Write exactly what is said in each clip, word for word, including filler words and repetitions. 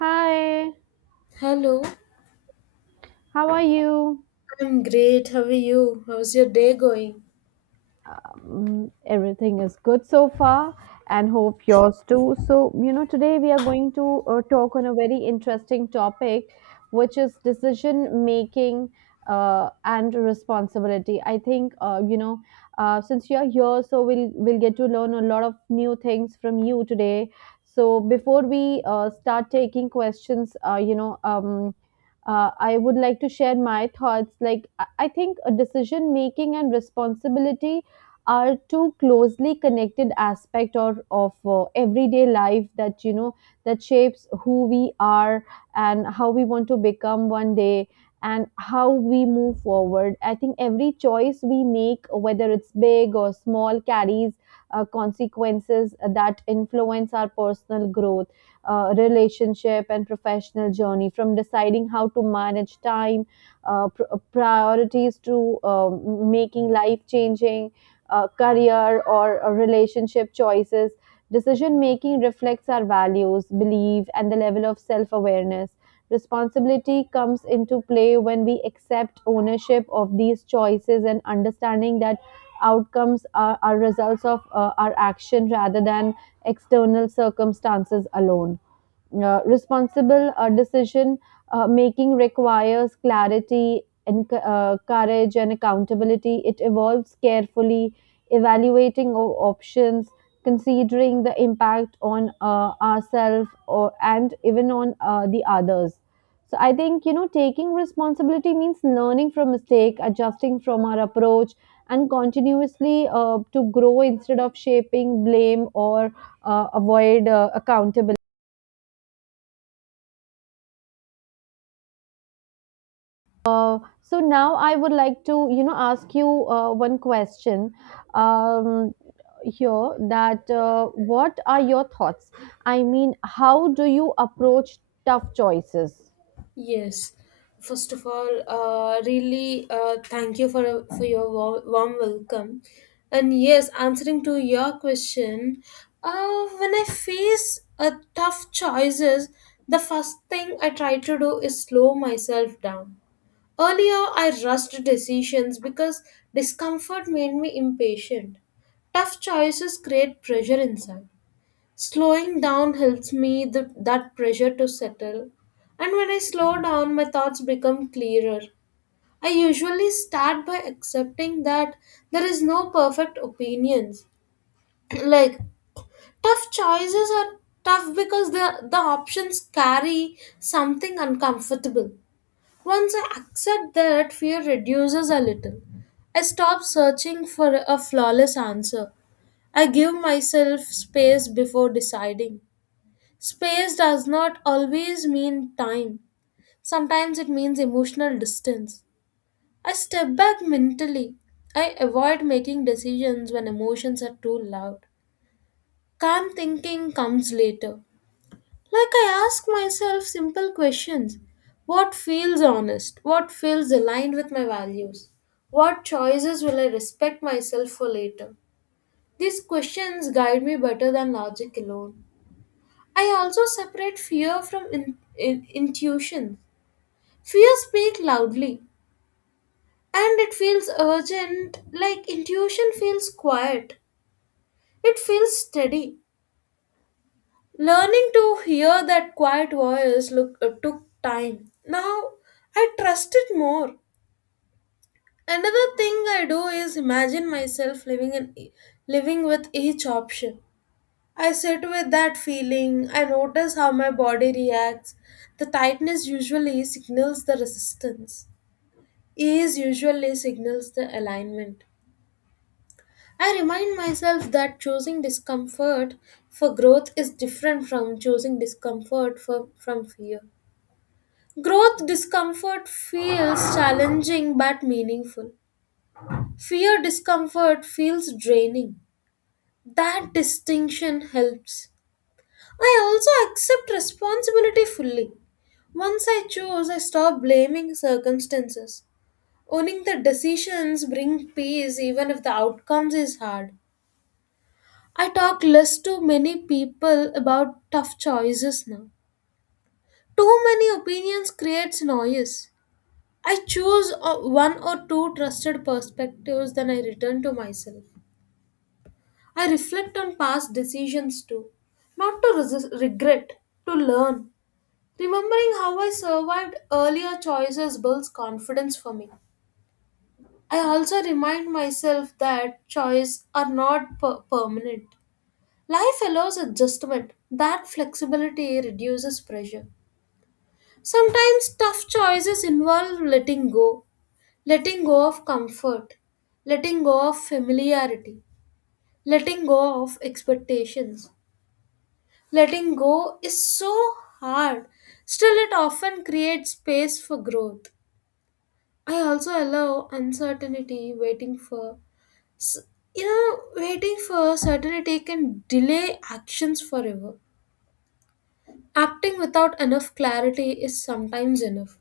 Hi, Hello, how are you? I'm great. How are you? How's your day going? Um, everything is good so far, and hope yours too. So, you know, today we are going to uh, talk on a very interesting topic, which is decision making uh, and responsibility. I think, uh, you know, uh, since you're here, so we'll, we'll get to learn a lot of new things from you today. So, before we uh, start taking questions, uh, you know, um, uh, I would like to share my thoughts. Like, I I think a decision making and responsibility are two closely connected aspect or of uh, everyday life that, you know, that shapes who we are and how we want to become one day, and how we move forward. I think every choice we make, whether it's big or small, carries uh, consequences that influence our personal growth, uh, relationship and professional journey. From deciding how to manage time, uh, pr- priorities, to um, making life changing uh, career or uh, relationship choices. Decision making reflects our values, belief, and the level of self awareness. Responsibility comes into play when we accept ownership of these choices and understanding that outcomes are, are results of uh, our action rather than external circumstances alone. Uh, responsible uh, decision uh, making requires clarity and uh, courage and accountability. It evolves carefully evaluating o- options, considering the impact on uh, ourselves or and even on uh, the others. So I think, you know, taking responsibility means learning from mistake, adjusting from our approach and continuously uh, to grow instead of shaping blame or uh, avoid uh, accountability. Uh, so now I would like to, you know, ask you uh, one question, um, here, that uh, what are your thoughts? I mean, how do you approach tough choices? Yes. First of all, uh, really uh, thank you for for your wa- warm welcome. And yes, answering to your question, uh, when I face uh, tough choices, the first thing I try to do is slow myself down. Earlier, I rushed decisions because discomfort made me impatient. Tough choices create pressure inside. Slowing down helps me the, that pressure to settle. And when I slow down, my thoughts become clearer. I usually start by accepting that there is no perfect opinions. Like, tough choices are tough because the, the options carry something uncomfortable. Once I accept that, fear reduces a little. I stop searching for a flawless answer. I give myself space before deciding. Space does not always mean time. Sometimes it means emotional distance. I step back mentally. I avoid making decisions when emotions are too loud. Calm thinking comes later. Like, I ask myself simple questions. What feels honest? What feels aligned with my values? What choices will I respect myself for later? These questions guide me better than logic alone. I also separate fear from in, in- intuition. Fear speaks loudly, and it feels urgent, like intuition feels quiet. It feels steady. Learning to hear that quiet voice look, uh, took time. Now I trust it more. Another thing I do is imagine myself living in e- living with each option. I sit with that feeling. I notice how my body reacts. The tightness usually signals the resistance. Ease usually signals the alignment. I remind myself that choosing discomfort for growth is different from choosing discomfort for, from fear. Growth discomfort feels challenging but meaningful. Fear discomfort feels draining. That distinction helps. I also accept responsibility fully. Once I choose, I stop blaming circumstances. Owning the decisions bring peace even if the outcomes is hard. I talk less to many people about tough choices now. Too many opinions creates noise. I choose o- one or two trusted perspectives, then I return to myself. I reflect on past decisions too, not to resist, regret, to learn. Remembering how I survived earlier choices builds confidence for me. I also remind myself that choices are not per- permanent. Life allows adjustment. That flexibility reduces pressure. Sometimes tough choices involve letting go, letting go of comfort, letting go of familiarity, letting go of expectations. Letting go is so hard, still, it often creates space for growth. I also allow uncertainty, waiting for. s- You know, waiting for certainty can delay actions forever. Acting without enough clarity is sometimes enough.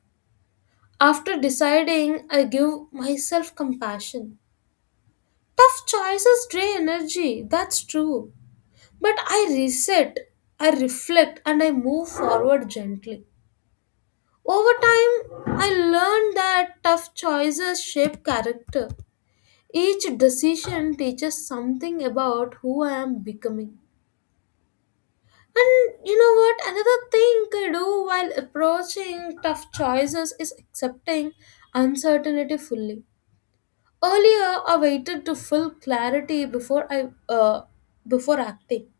After deciding, I give myself compassion. Tough choices drain energy, that's true. But I reset, I reflect, and I move forward gently. Over time, I learned that tough choices shape character. Each decision teaches something about who I am becoming. And you know what? Another thing I do while approaching tough choices is accepting uncertainty fully. Earlier, I waited to full clarity before I uh, before acting.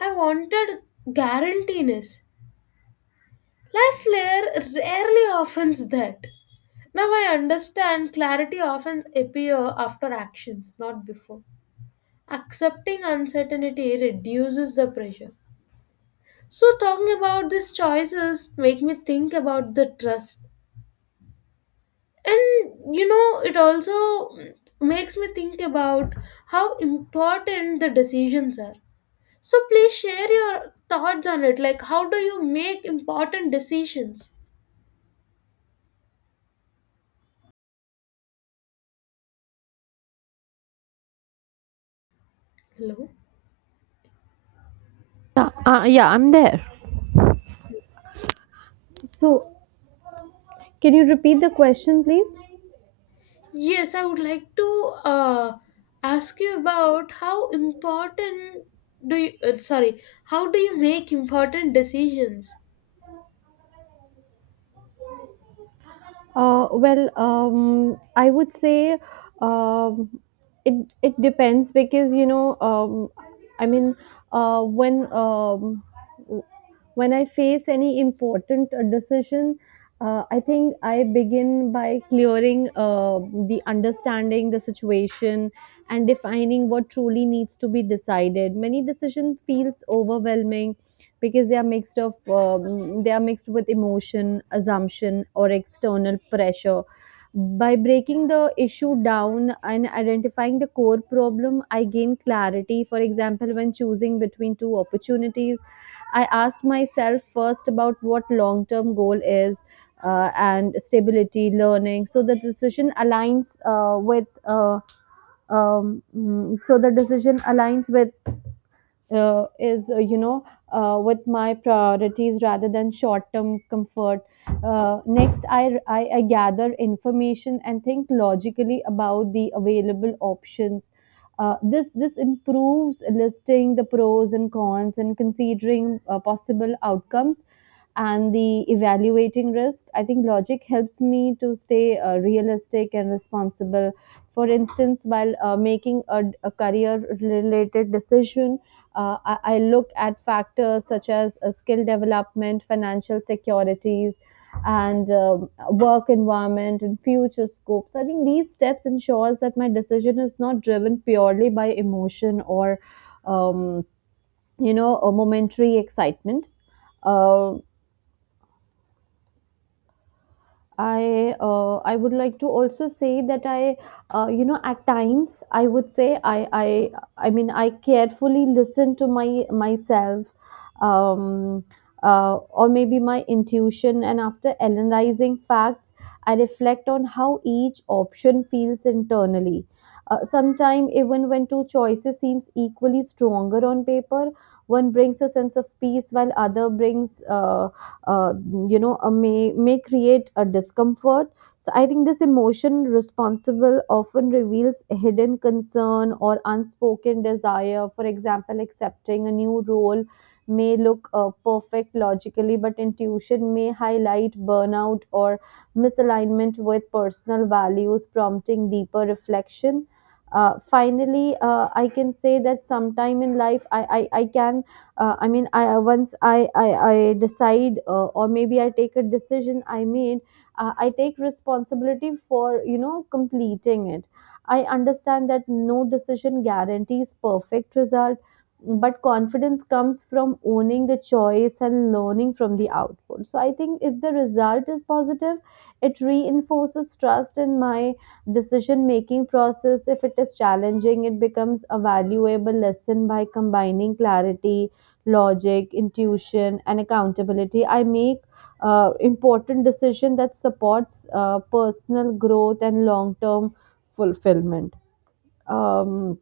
I wanted guarantees. Life layer rarely offers that. Now I understand clarity often appear after actions, not before. Accepting uncertainty reduces the pressure. So talking about these choices make me think about the trust. And you know, it also mm, makes me think about how important the decisions are. So please share your thoughts on it. Like, how do you make important decisions? Hello? Uh, uh, yeah, I'm there. So, can you repeat the question, please? Yes, I would like to uh, ask you about how important do you uh, sorry, how do you make important decisions? Uh, well, um, I would say, um, it it depends because, you know, um, I mean, uh, when um, w- when I face any important uh, decision, uh, I think I begin by clearing uh, the understanding the situation and defining what truly needs to be decided. Many decisions feels overwhelming because they are mixed of um, they are mixed with emotion assumption or external pressure. By breaking the issue down and identifying the core problem, I gain clarity. For example, when choosing between two opportunities, I asked myself first about what long term goal is, uh, and stability learning, so the decision aligns uh, with uh, um, mm, so the decision aligns with uh, is uh, you know uh, with my priorities rather than short term comfort. Uh, next, I, I i gather information and think logically about the available options. Uh, this this improves listing the pros and cons and considering uh, possible outcomes and the evaluating risk. I think logic helps me to stay uh, realistic and responsible. For instance, while uh, making a, a career related decision, uh, I, I look at factors such as uh, skill development, financial securities, and um, work environment and future scopes. I think these steps ensures that my decision is not driven purely by emotion or, um, you know, a momentary excitement. Uh, I uh, I would like to also say that I, uh, you know, at times I would say I I I mean I carefully listen to my myself, um, uh, or maybe my intuition, and after analyzing facts I reflect on how each option feels internally. Uh, Sometimes even when two choices seems equally stronger on paper, one brings a sense of peace while other brings uh, uh, you know uh, may may create a discomfort. So I think this emotion responsible often reveals a hidden concern or unspoken desire. For example, accepting a new role may look uh, perfect logically, but intuition may highlight burnout or misalignment with personal values, prompting deeper reflection. Uh, finally uh, I can say that sometime in life, I, I i can uh, I mean I once i i, I decide, uh, or maybe I take a decision I made, uh, I take responsibility for, you know, completing it. I understand that no decision guarantees perfect result, but confidence comes from owning the choice and learning from the output. So I think if the result is positive, it reinforces trust in my decision making process. If it is challenging, it becomes a valuable lesson. By combining clarity, logic, intuition, and accountability, I make uh, important decision that supports uh, personal growth and long term fulfillment. Um,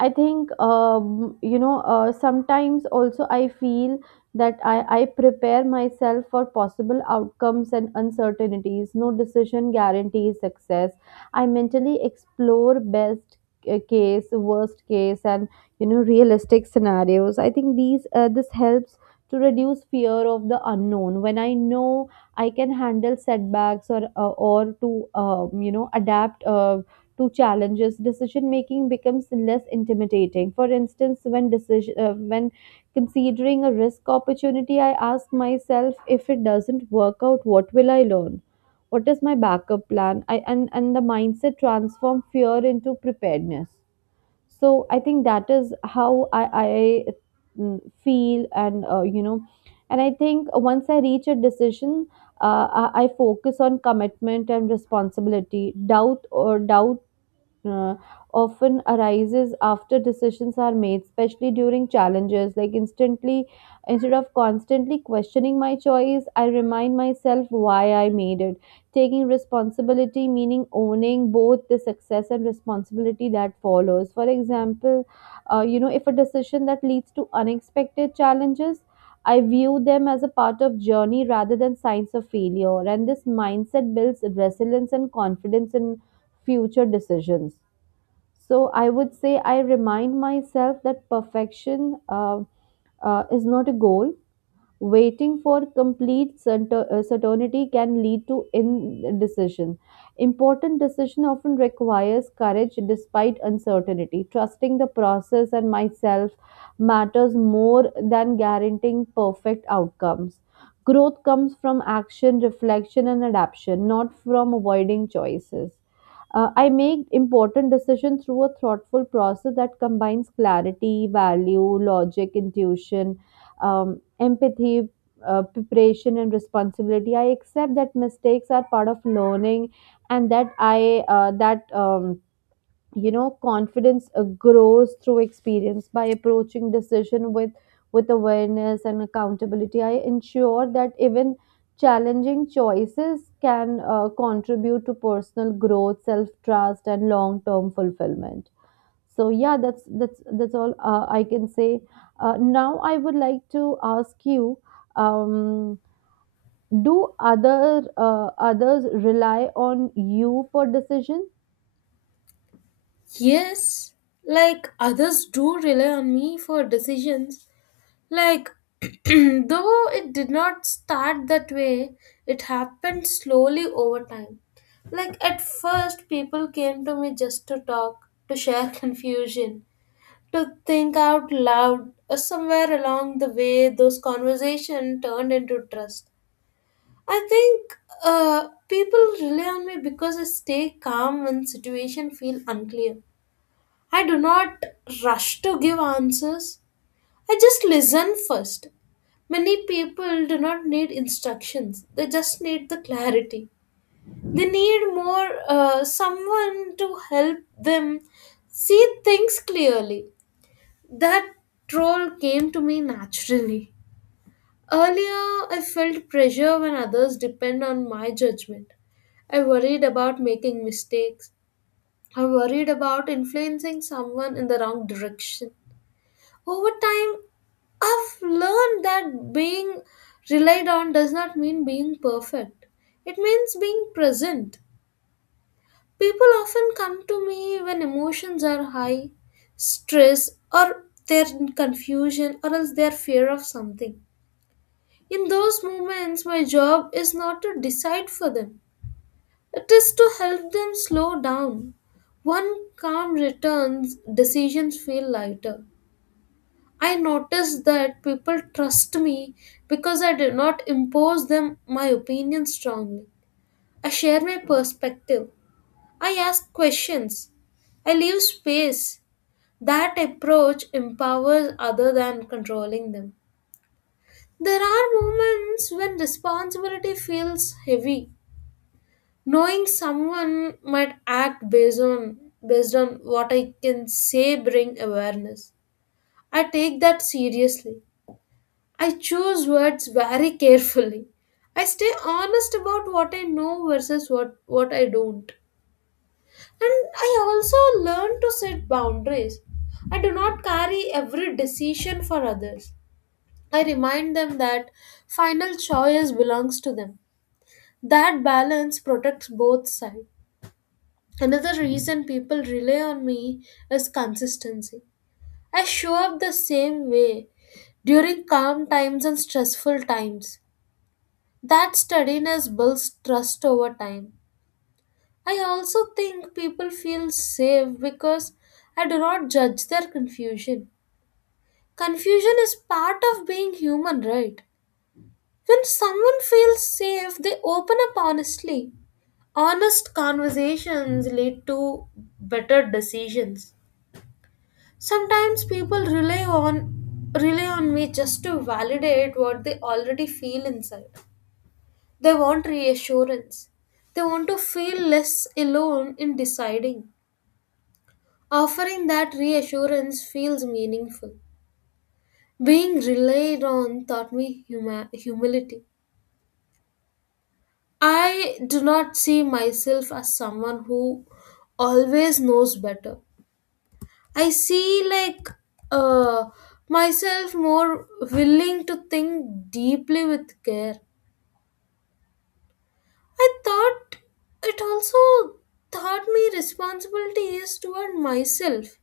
I think, um, you know, uh, sometimes also I feel that I, I prepare myself for possible outcomes and uncertainties. No decision guarantees success. I mentally explore best uh, case, worst case, and, you know, realistic scenarios. I think these uh, this helps to reduce fear of the unknown. When I know I can handle setbacks or uh, or to um, you know, adapt uh, to challenges, decision making becomes less intimidating. For instance, when decision uh, when considering a risk opportunity, I ask myself, if it doesn't work out, what will I learn? What is my backup plan? I and, and the mindset transform fear into preparedness. So I think that is how I, I mm, feel, and, uh, you know, and I think once I reach a decision, uh, I I focus on commitment and responsibility. Doubt or doubt uh, often arises after decisions are made, especially during challenges. Like, instantly instead of constantly questioning my choice, I remind myself why I made it. Taking responsibility meaning owning both the success and responsibility that follows. For example, uh, you know, if a decision that leads to unexpected challenges, I view them as a part of journey rather than signs of failure, and this mindset builds resilience and confidence in future decisions. So I would say I remind myself that perfection uh, uh, is not a goal. Waiting for complete certain- uh, certainty can lead to indecision. Important decision often requires courage despite uncertainty. Trusting the process and myself matters more than guaranteeing perfect outcomes. Growth comes from action, reflection, and adaptation, not from avoiding choices. Uh, I make important decisions through a thoughtful process that combines clarity, value, logic, intuition, um, empathy, uh, preparation, and responsibility. I accept that mistakes are part of learning, and that I uh, that um, you know, confidence uh, grows through experience. By approaching decision with with awareness and accountability, I ensure that even challenging choices can uh, contribute to personal growth, self trust, and long term fulfillment. So yeah, that's that's that's all uh, I can say. Uh, now I would like to ask you, um, do other uh, others rely on you for decision? Yes, like, others do rely on me for decisions. Like, though it did not start that way, it happened slowly over time. Like, at first, people came to me just to talk, to share confusion, to think out loud. Uh, Somewhere along the way, those conversations turned into trust. I think uh, people rely on me because I stay calm when situation feel unclear. I do not rush to give answers. I just listen first. Many people do not need instructions, they just need the clarity. They need more uh, someone to help them see things clearly. That role came to me naturally. Earlier, I felt pressure when others depend on my judgment. I worried about making mistakes. I worried about influencing someone in the wrong direction. Over time, I've learned that being relied on does not mean being perfect. It means being present. People often come to me when emotions are high, stress, or their confusion, or else their fear of something. In those moments, my job is not to decide for them, it is to help them slow down. One calm returns, decisions feel lighter. I noticed that people trust me because I did not impose them my opinion strongly. I share my perspective. I ask questions. I leave space. That approach empowers other than controlling them. There are moments when responsibility feels heavy. Knowing someone might act based on based on what I can say bring awareness. I take that seriously. I choose words very carefully. I stay honest about what I know versus what, what I don't. And I also learn to set boundaries. I do not carry every decision for others. I remind them that final choice belongs to them. That balance protects both sides. Another reason people rely on me is consistency. I show up the same way during calm times and stressful times. That steadiness builds trust over time. I also think people feel safe because I do not judge their confusion. Confusion is part of being human, right? When someone feels safe, they open up honestly. Honest conversations lead to better decisions. Sometimes people rely on rely on me just to validate what they already feel inside. They want reassurance. They want to feel less alone in deciding. Offering that reassurance feels meaningful. Being relied on taught me huma- humility. I do not see myself as someone who always knows better. I see like uh, myself more willing to think deeply with care. I thought it also taught me responsibility is toward myself.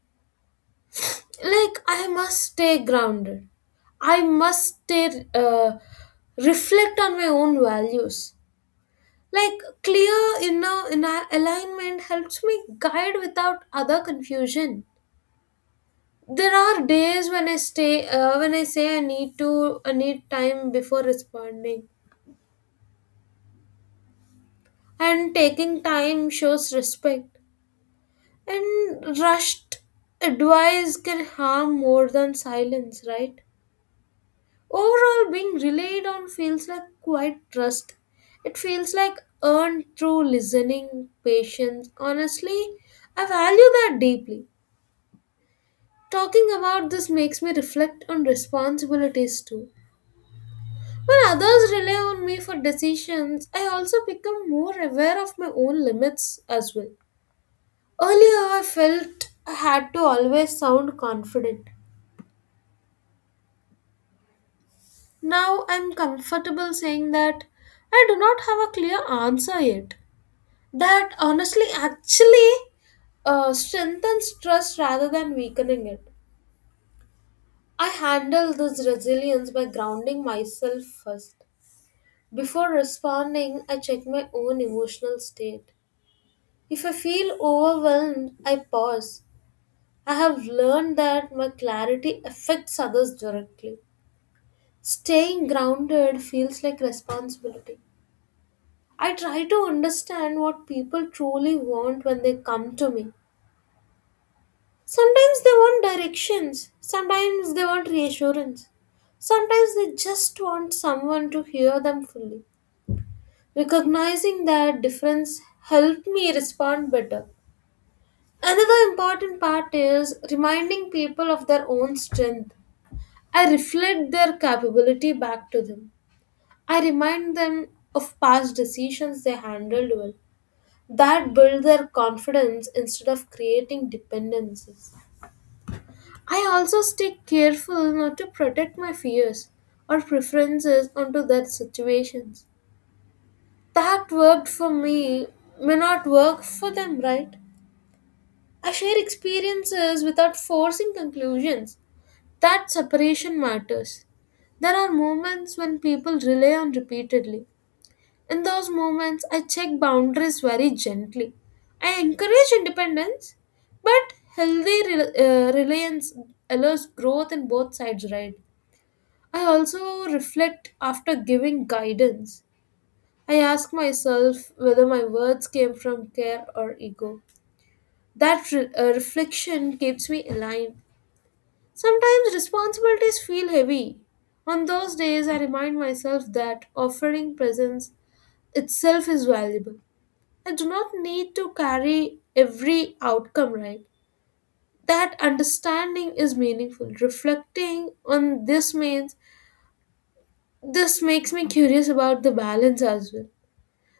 Like, I must stay grounded. I must stay, uh, reflect on my own values. Like, clear inner, inner alignment helps me guide without other confusion. There are days when I stay, uh, when I say I need to, I need time before responding. And taking time shows respect. And rushed advice can harm more than silence, right? Overall, being relied on feels like quite trust. It feels like earned through listening, patience. Honestly, I value that deeply. Talking about this makes me reflect on responsibilities too. When others rely on me for decisions, I also become more aware of my own limits as well. Earlier, I felt I had to always sound confident. Now I'm comfortable saying that I do not have a clear answer yet. That honestly actually uh, strengthens trust rather than weakening it. I handle this resilience by grounding myself first. Before responding, I check my own emotional state. If I feel overwhelmed, I pause. I have learned that my clarity affects others directly. Staying grounded feels like responsibility. I try to understand what people truly want when they come to me. Sometimes they want directions, sometimes they want reassurance, sometimes they just want someone to hear them fully. Recognizing that difference helped me respond better. Another important part is reminding people of their own strength. I reflect their capability back to them. I remind them of past decisions they handled well that build their confidence instead of creating dependencies. I also stay careful not to protect my fears or preferences onto their situations. That worked for me may not work for them, right? I share experiences without forcing conclusions. That separation matters. There are moments when people rely on repeatedly. In those moments, I check boundaries very gently. I encourage independence, but healthy re- uh, reliance allows growth in both sides, right? I also reflect after giving guidance. I ask myself whether my words came from care or ego. That re- uh, reflection keeps me aligned. Sometimes responsibilities feel heavy. On those days, I remind myself that offering presence itself is valuable. I do not need to carry every outcome right. That understanding is meaningful. Reflecting on this means This makes me curious about the balance as well.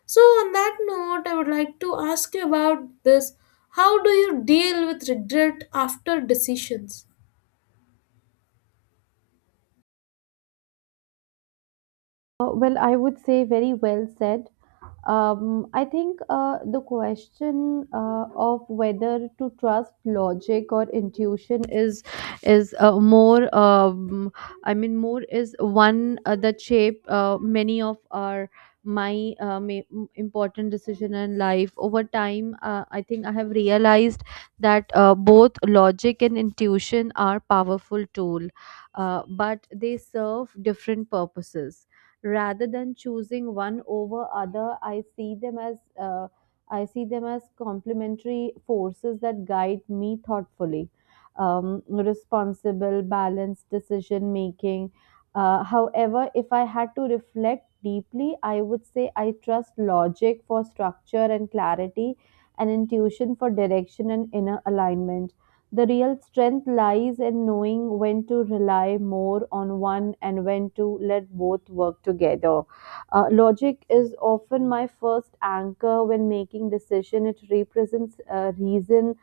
So on that note, I would like to ask you about this. How do you deal with regret after decisions? Uh, well i would say very well said. Um, I think uh, the question uh, of whether to trust logic or intuition is is uh, more. Um, I mean, more is one uh, that shape uh, many of our my uh, ma- m- important decision in life over time. Uh, I think I have realized that uh, both logic and intuition are powerful tool, uh, but they serve different purposes. Rather than choosing one over other, i see them as uh, I see them as complementary forces that guide me thoughtfully, um, responsible balanced decision making. Uh, however, if I had to reflect deeply, I would say I trust logic for structure and clarity, and intuition for direction and inner alignment. The real strength lies in knowing when to rely more on one and when to let both work together. Uh, logic is often my first anchor when making decision. It represents uh, reason,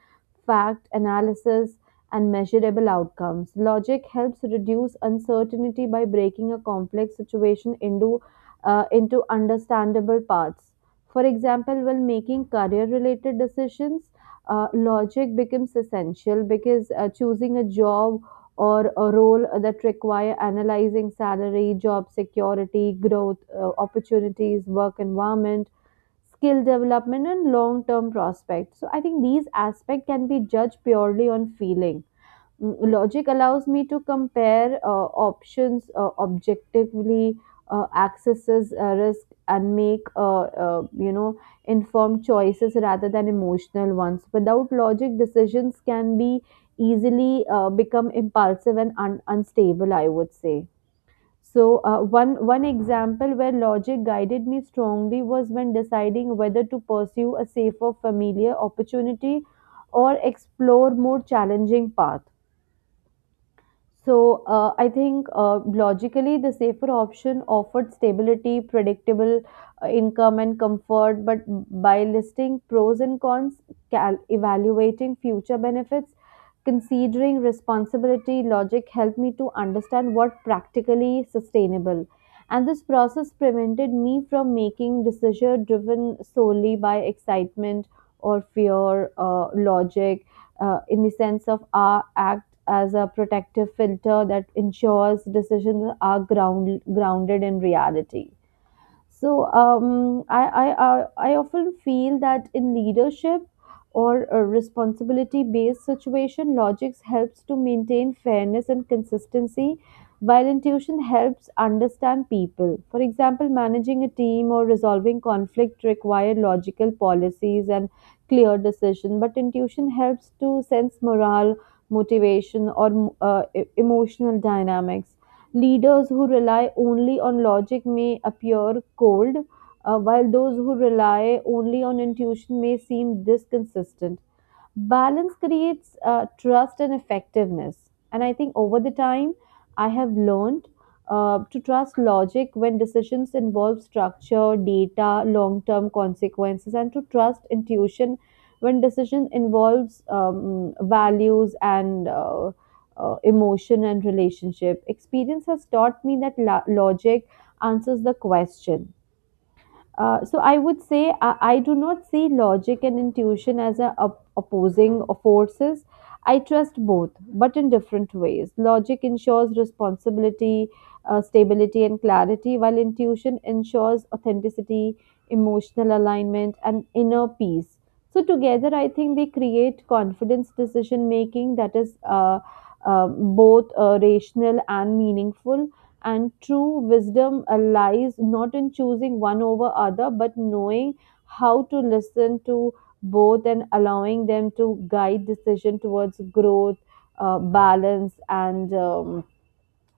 fact, analysis, and measurable outcomes. Logic helps reduce uncertainty by breaking a complex situation into uh, into understandable parts. For example, when making career related decisions, uh, logic becomes essential because uh, choosing a job or a role that require analyzing salary, job security, growth uh, opportunities, work environment, skill development, and long-term prospects. So I think these aspects can be judged purely on feeling. Mm, logic allows me to compare uh, options uh, objectively, uh, accesses uh, risk, and make uh, uh, you know, informed choices rather than emotional ones. Without logic, decisions can be easily uh, become impulsive and un- unstable, I would say. So uh, one one example where logic guided me strongly was when deciding whether to pursue a safer familiar opportunity or explore more challenging path. So uh, I think, uh, logically, the safer option offered stability, predictable uh, income, and comfort. But by listing pros and cons, cal- evaluating future benefits, considering responsibility, logic helped me to understand what practically sustainable, and this process prevented me from making decision driven solely by excitement or fear. Uh, logic, uh, in the sense of our act as a protective filter that ensures decisions are ground, grounded in reality. So, um, I, I, I, I often feel that in leadership or a responsibility-based situation, logics helps to maintain fairness and consistency, while intuition helps understand people. For example, managing a team or resolving conflict require logical policies and clear decision, but intuition helps to sense morale, motivation, or uh, e- emotional dynamics. Leaders who rely only on logic may appear cold, uh, while those who rely only on intuition may seem disconsistent. Balance creates uh, trust and effectiveness, and I think over the time I have learned uh, to trust logic when decisions involve structure, data, long term consequences, and to trust intuition when decision involves um, values and uh, uh, emotion and relationship. Experience has taught me that la- logic answers the question. Uh, so I would say I, I do not see logic and intuition as a, op- opposing forces. I trust both, but in different ways. Logic ensures responsibility, uh, stability, and clarity, while intuition ensures authenticity, emotional alignment, and inner peace. So together, I think they create confidence decision making that is uh, uh, both uh, rational and meaningful, and true wisdom uh, lies not in choosing one over other but knowing how to listen to both and allowing them to guide decision towards growth, uh, balance, and um,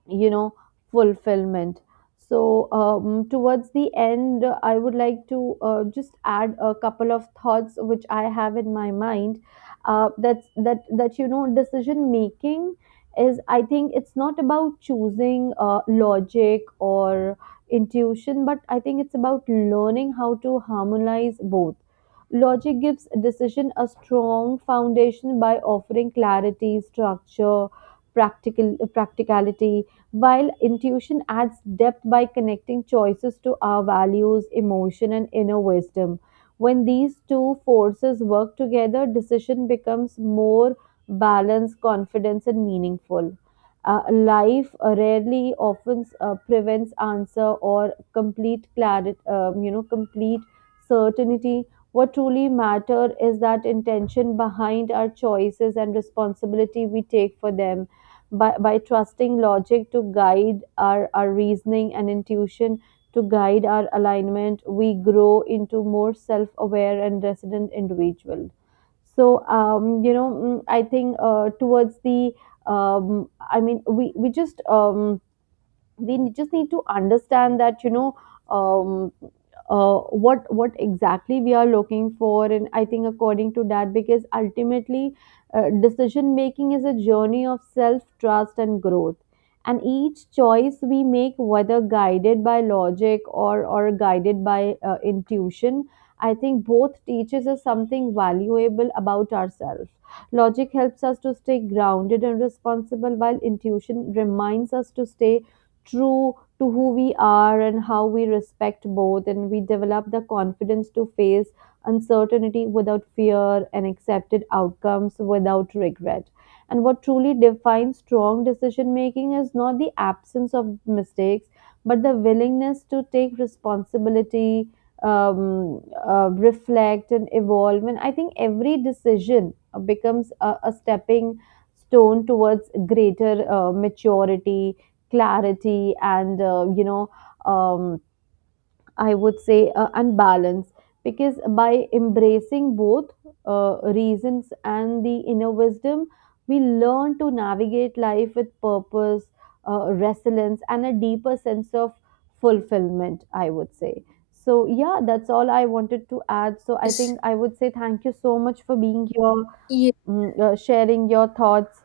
you know fulfillment. So um, towards the end uh, I would like to uh, just add a couple of thoughts which I have in my mind, uh, that's that that you know decision making is, I think it's not about choosing uh, logic or intuition, but I think it's about learning how to harmonize both. Logic gives decision a strong foundation by offering clarity, structure, practical practicality, while intuition adds depth by connecting choices to our values, emotion, and inner wisdom. When these two forces work together, decision becomes more balanced, confident, and meaningful. Uh, life rarely often uh, prevents answer or complete clarity, um, you know, complete certainty. What truly matters is that intention behind our choices and responsibility we take for them by, by trusting logic to guide our, our reasoning and intuition to guide our alignment. We grow into more self aware and resident individual. So, um, you know, mm, I think uh, towards the, um, I mean, we, we just. Um, we just need to understand that you know um, uh, what what exactly we are looking for, and I think according to that, because ultimately uh, decision making is a journey of self trust and growth, and each choice we make, whether guided by logic or or guided by uh, intuition, I think both teaches us something valuable about ourselves. Logic helps us to stay grounded and responsible, while intuition reminds us to stay true to who we are, and how we respect both, and we develop the confidence to face uncertainty without fear and accepted outcomes without regret. And what truly defines strong decision making is not the absence of mistakes, but the willingness to take responsibility, um, uh, reflect, and evolve. And I think every decision uh, becomes a, a stepping stone towards greater uh, maturity, clarity, and uh, you know um, I would say uh, and balance, because by embracing both uh, reasons and the inner wisdom, we learn to navigate life with purpose, uh, resilience, and a deeper sense of fulfillment, I would say. So yeah, that's all I wanted to add. So I Yes. think I would say thank you so much for being here, Yeah. mm, uh, sharing your thoughts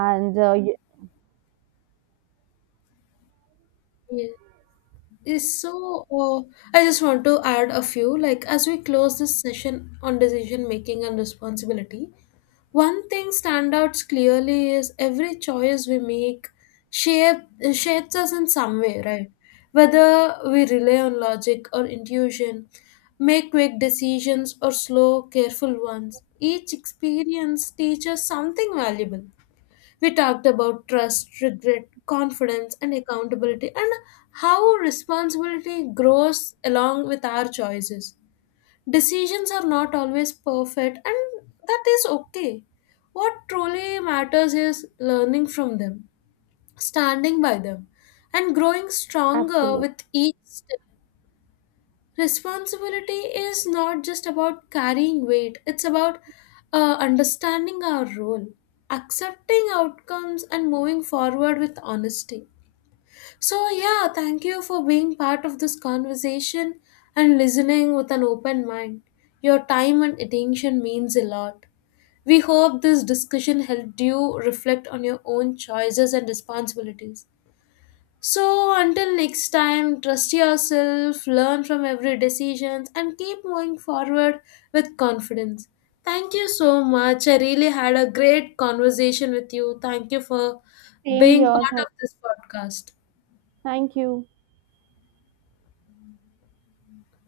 and uh, y- Yeah. Is so uh, I just want to add a few, like, as we close this session on decision making and responsibility. One thing stands out clearly is every choice we make shape, shapes us in some way, right? Whether we rely on logic or intuition, make quick decisions or slow, careful ones, each experience teaches something valuable. We talked about trust, regret, confidence, and accountability, and how responsibility grows along with our choices. Decisions are not always perfect, and that is okay. What truly matters is learning from them, standing by them, and growing stronger absolutely. with each step. Responsibility is not just about carrying weight, it's about uh, understanding our role, accepting outcomes, and moving forward with honesty. So, yeah, thank you for being part of this conversation and listening with an open mind. Your time and attention means a lot. We hope this discussion helped you reflect on your own choices and responsibilities. So, until next time, trust yourself, learn from every decision, and keep moving forward with confidence. Thank you so much. I really had a great conversation with you. Thank you for Same being here, part thank, of this podcast. thank you.